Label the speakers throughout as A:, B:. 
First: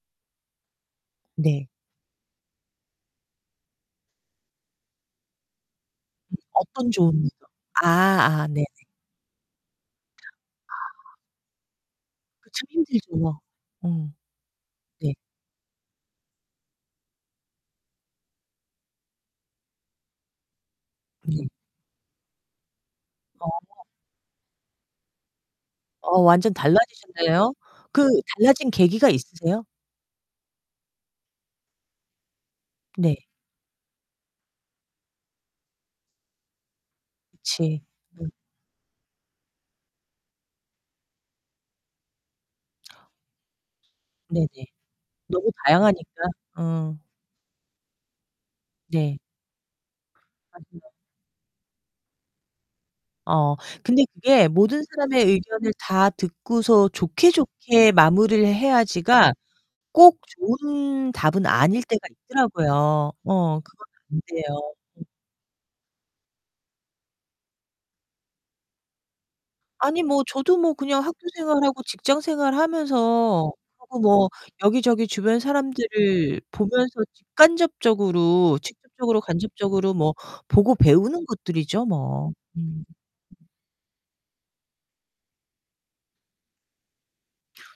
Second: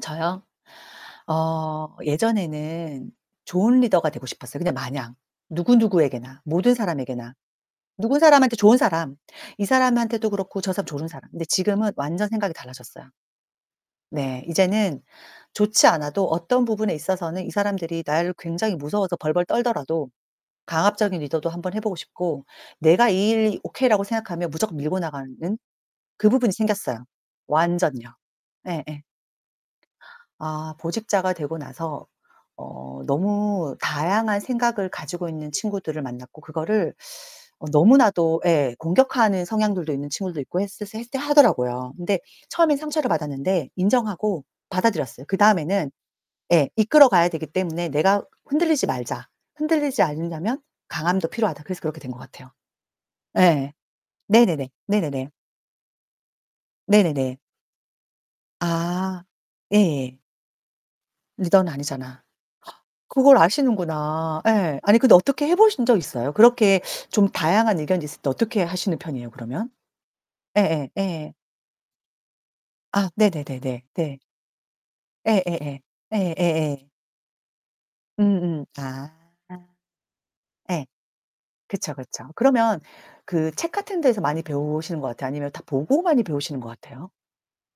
A: 저요?
B: 네.
A: 어 예전에는 좋은 리더가 되고 싶었어요. 근데 마냥,
B: 음.
A: 누구누구에게나, 모든
B: 어떤 좋은
A: 사람에게나.
B: 아.
A: 누군
B: 아
A: 사람한테
B: 네네.
A: 좋은 사람, 이 사람한테도 그렇고 저 사람 좋은
B: 아.
A: 사람. 근데 지금은 완전
B: 그
A: 생각이
B: 참
A: 달라졌어요.
B: 힘들죠. 음.
A: 네. 이제는
B: 네.
A: 좋지 않아도 어떤 부분에 있어서는 이 사람들이 나를 굉장히 무서워서 벌벌 떨더라도 강압적인
B: 네.
A: 리더도 한번 해 보고 싶고, 내가 이
B: 어.
A: 일이 오케이라고 생각하면 무조건 밀고 나가는
B: 어
A: 그 부분이
B: 완전
A: 생겼어요.
B: 달라지셨네요. 그
A: 완전요.
B: 달라진
A: 예예.
B: 계기가 있으세요?
A: 아. 보직자가 되고 나서 어
B: 네.
A: 너무 다양한 생각을 가지고 있는 친구들을 만났고 그거를 어
B: 그치. 응.
A: 너무나도 예 공격하는 성향들도 있는 친구들도 있고 했을 했을 때 하더라고요. 근데 처음엔 상처를 받았는데 인정하고
B: 네네.
A: 받아들였어요.
B: 너무
A: 그다음에는
B: 다양하니까
A: 예
B: 음.
A: 이끌어 가야 되기 때문에 '내가 흔들리지
B: 네.
A: 말자. 흔들리지 않으려면
B: [unintelligible]
A: 강함도 필요하다.' 그래서 그렇게 된 것 같아요.
B: 어
A: 예예.
B: 근데 그게
A: 네네네.
B: '모든 사람의
A: 네네네.
B: 의견을 다 듣고서 좋게
A: 네네네.
B: 좋게 마무리를
A: 아
B: 해야지.'가 꼭
A: 예예.
B: 좋은 답은
A: 리더는
B: 아닐 때가
A: 아니잖아.
B: 있더라고요.
A: 그걸
B: 어 그건
A: 아시는구나.
B: 안돼요.
A: 예. 아니 근데 어떻게 해 보신 적 있어요? 그렇게 좀 다양한 의견이 있을 때 어떻게 하시는 편이에요, 그러면?
B: 아니 뭐 저도 뭐
A: 예예.
B: 그냥 학교
A: 예.
B: 생활하고 직장 생활
A: 아.
B: 하면서
A: 네네네네. 네.
B: 뭐 여기저기 주변
A: 예예예.
B: 사람들을
A: 예예예.
B: 보면서 직간접적으로
A: 음음. 아.
B: 직접적으로 간접적으로 뭐 보고
A: 예.
B: 배우는 것들이죠,
A: 그쵸, 그쵸.
B: 뭐.
A: 그러면
B: 음.
A: 그 책 같은 데서 많이 배우시는 거 같아요, 아니면 다 보고 많이 배우시는 것 같아요?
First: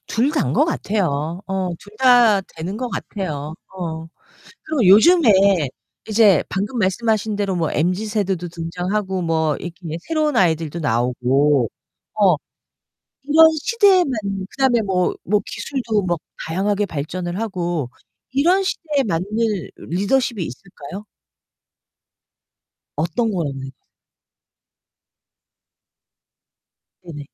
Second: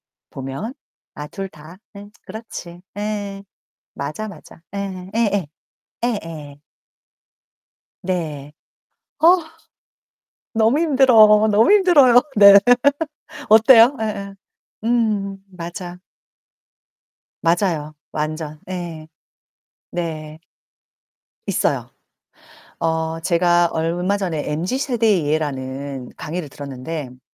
B: 둘 다인 거
A: 보면 아
B: 같아요.
A: 둘
B: 어
A: 다.
B: 둘
A: 예.
B: 다 되는
A: 그렇지.
B: 거
A: 예예예.
B: 같아요. 어.
A: 맞아, 맞아.
B: 그리고
A: 예예. 예예.
B: 요즘에 이제
A: 예예.
B: 방금 말씀하신 대로 뭐 MZ 세대도
A: 네.
B: 등장하고,
A: 어
B: 뭐 이렇게 새로운
A: 너무
B: 아이들도
A: 힘들어.
B: 나오고
A: 너무 힘들어요.
B: 어
A: 네.
B: 이런
A: 어때요?
B: 시대에
A: 예예.
B: 맞는 그다음에 뭐
A: 음
B: 뭐
A: 맞아.
B: 기술도 뭐 다양하게 발전을 하고
A: 맞아요, 완전.
B: 이런 시대에
A: 예.
B: 맞는
A: 네.
B: 리더십이 있을까요?
A: 있어요. 어
B: 어떤
A: 제가
B: 거였나요?
A: 얼마 전에 MZ 세대의 예라는 강의를 들었는데
B: 네네.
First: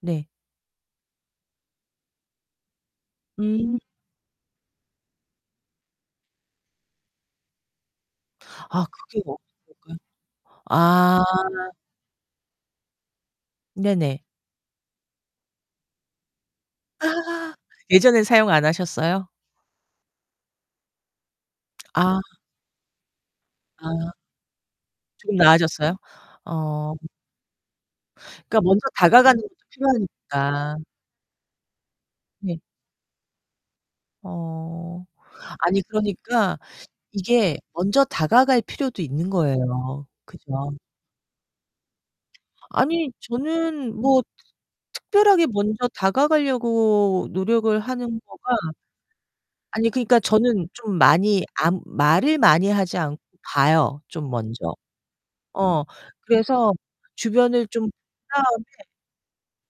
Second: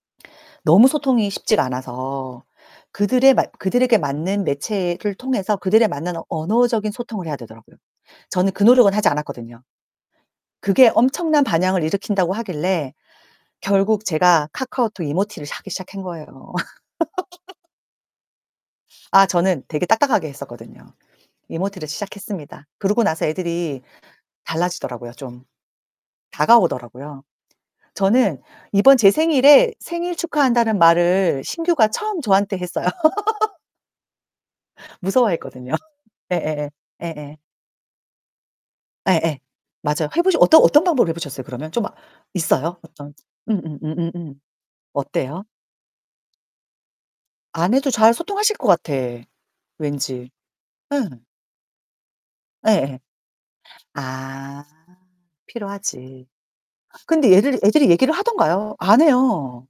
B: 네.
A: 너무 소통이 쉽지가 않아서 그들에 맞
B: 음.
A: 그들에게 맞는 매체를 통해서 그들에 맞는 언어적인 소통을 해야 되더라고요. 저는 그
B: 아
A: 노력은 하지
B: 그게
A: 않았거든요.
B: 먹히던가요?
A: 그게
B: 아.
A: 엄청난 반향을 일으킨다고 하길래 결국
B: 네네.
A: 제가 카카오톡 이모티를 사기 시작한 거예요.
B: 아. 예전에 사용 안
A: 아
B: 하셨어요?
A: 저는 되게 딱딱하게 했었거든요. 이모티를
B: 아.
A: 시작했습니다. 그러고 나서 애들이
B: 아.
A: 달라지더라고요,
B: 조금
A: 좀.
B: 나아졌어요? 어.
A: 다가오더라고요. 저는
B: 그러니까 먼저
A: 이번 제
B: 다가가는 것도
A: 생일에 "생일
B: 필요하니까.
A: 축하한다."는 말을 신규가 처음 저한테
B: 네.
A: 했어요.
B: 어.
A: 무서워했거든요.
B: 아니, 그러니까
A: 예예예. 예예.
B: 이게 먼저 다가갈 필요도
A: 예예.
B: 있는거예요,
A: 맞아요. 해 보시 어떤
B: 그죠?
A: 어떤 방법으로 해 보셨어요? 그러면 좀 있어요?
B: 아니,
A: 어떤 음음
B: 저는 뭐
A: 음음음. 어때요?
B: 특별하게 먼저 다가가려고
A: 안
B: 노력을
A: 해도 잘
B: 하는 거가
A: 소통하실 것 같아,
B: 아니 그러니까
A: 왠지.
B: 저는 좀
A: 응.
B: 많이 안 말을 많이 하지
A: 예예.
B: 않고 봐요 좀,
A: 아.
B: 먼저. 어
A: 필요하지.
B: 그래서
A: 근데 애들
B: 주변을 좀
A: 애들이
B: 본
A: 얘기를 하던가요?
B: 다음에
A: 안 해요.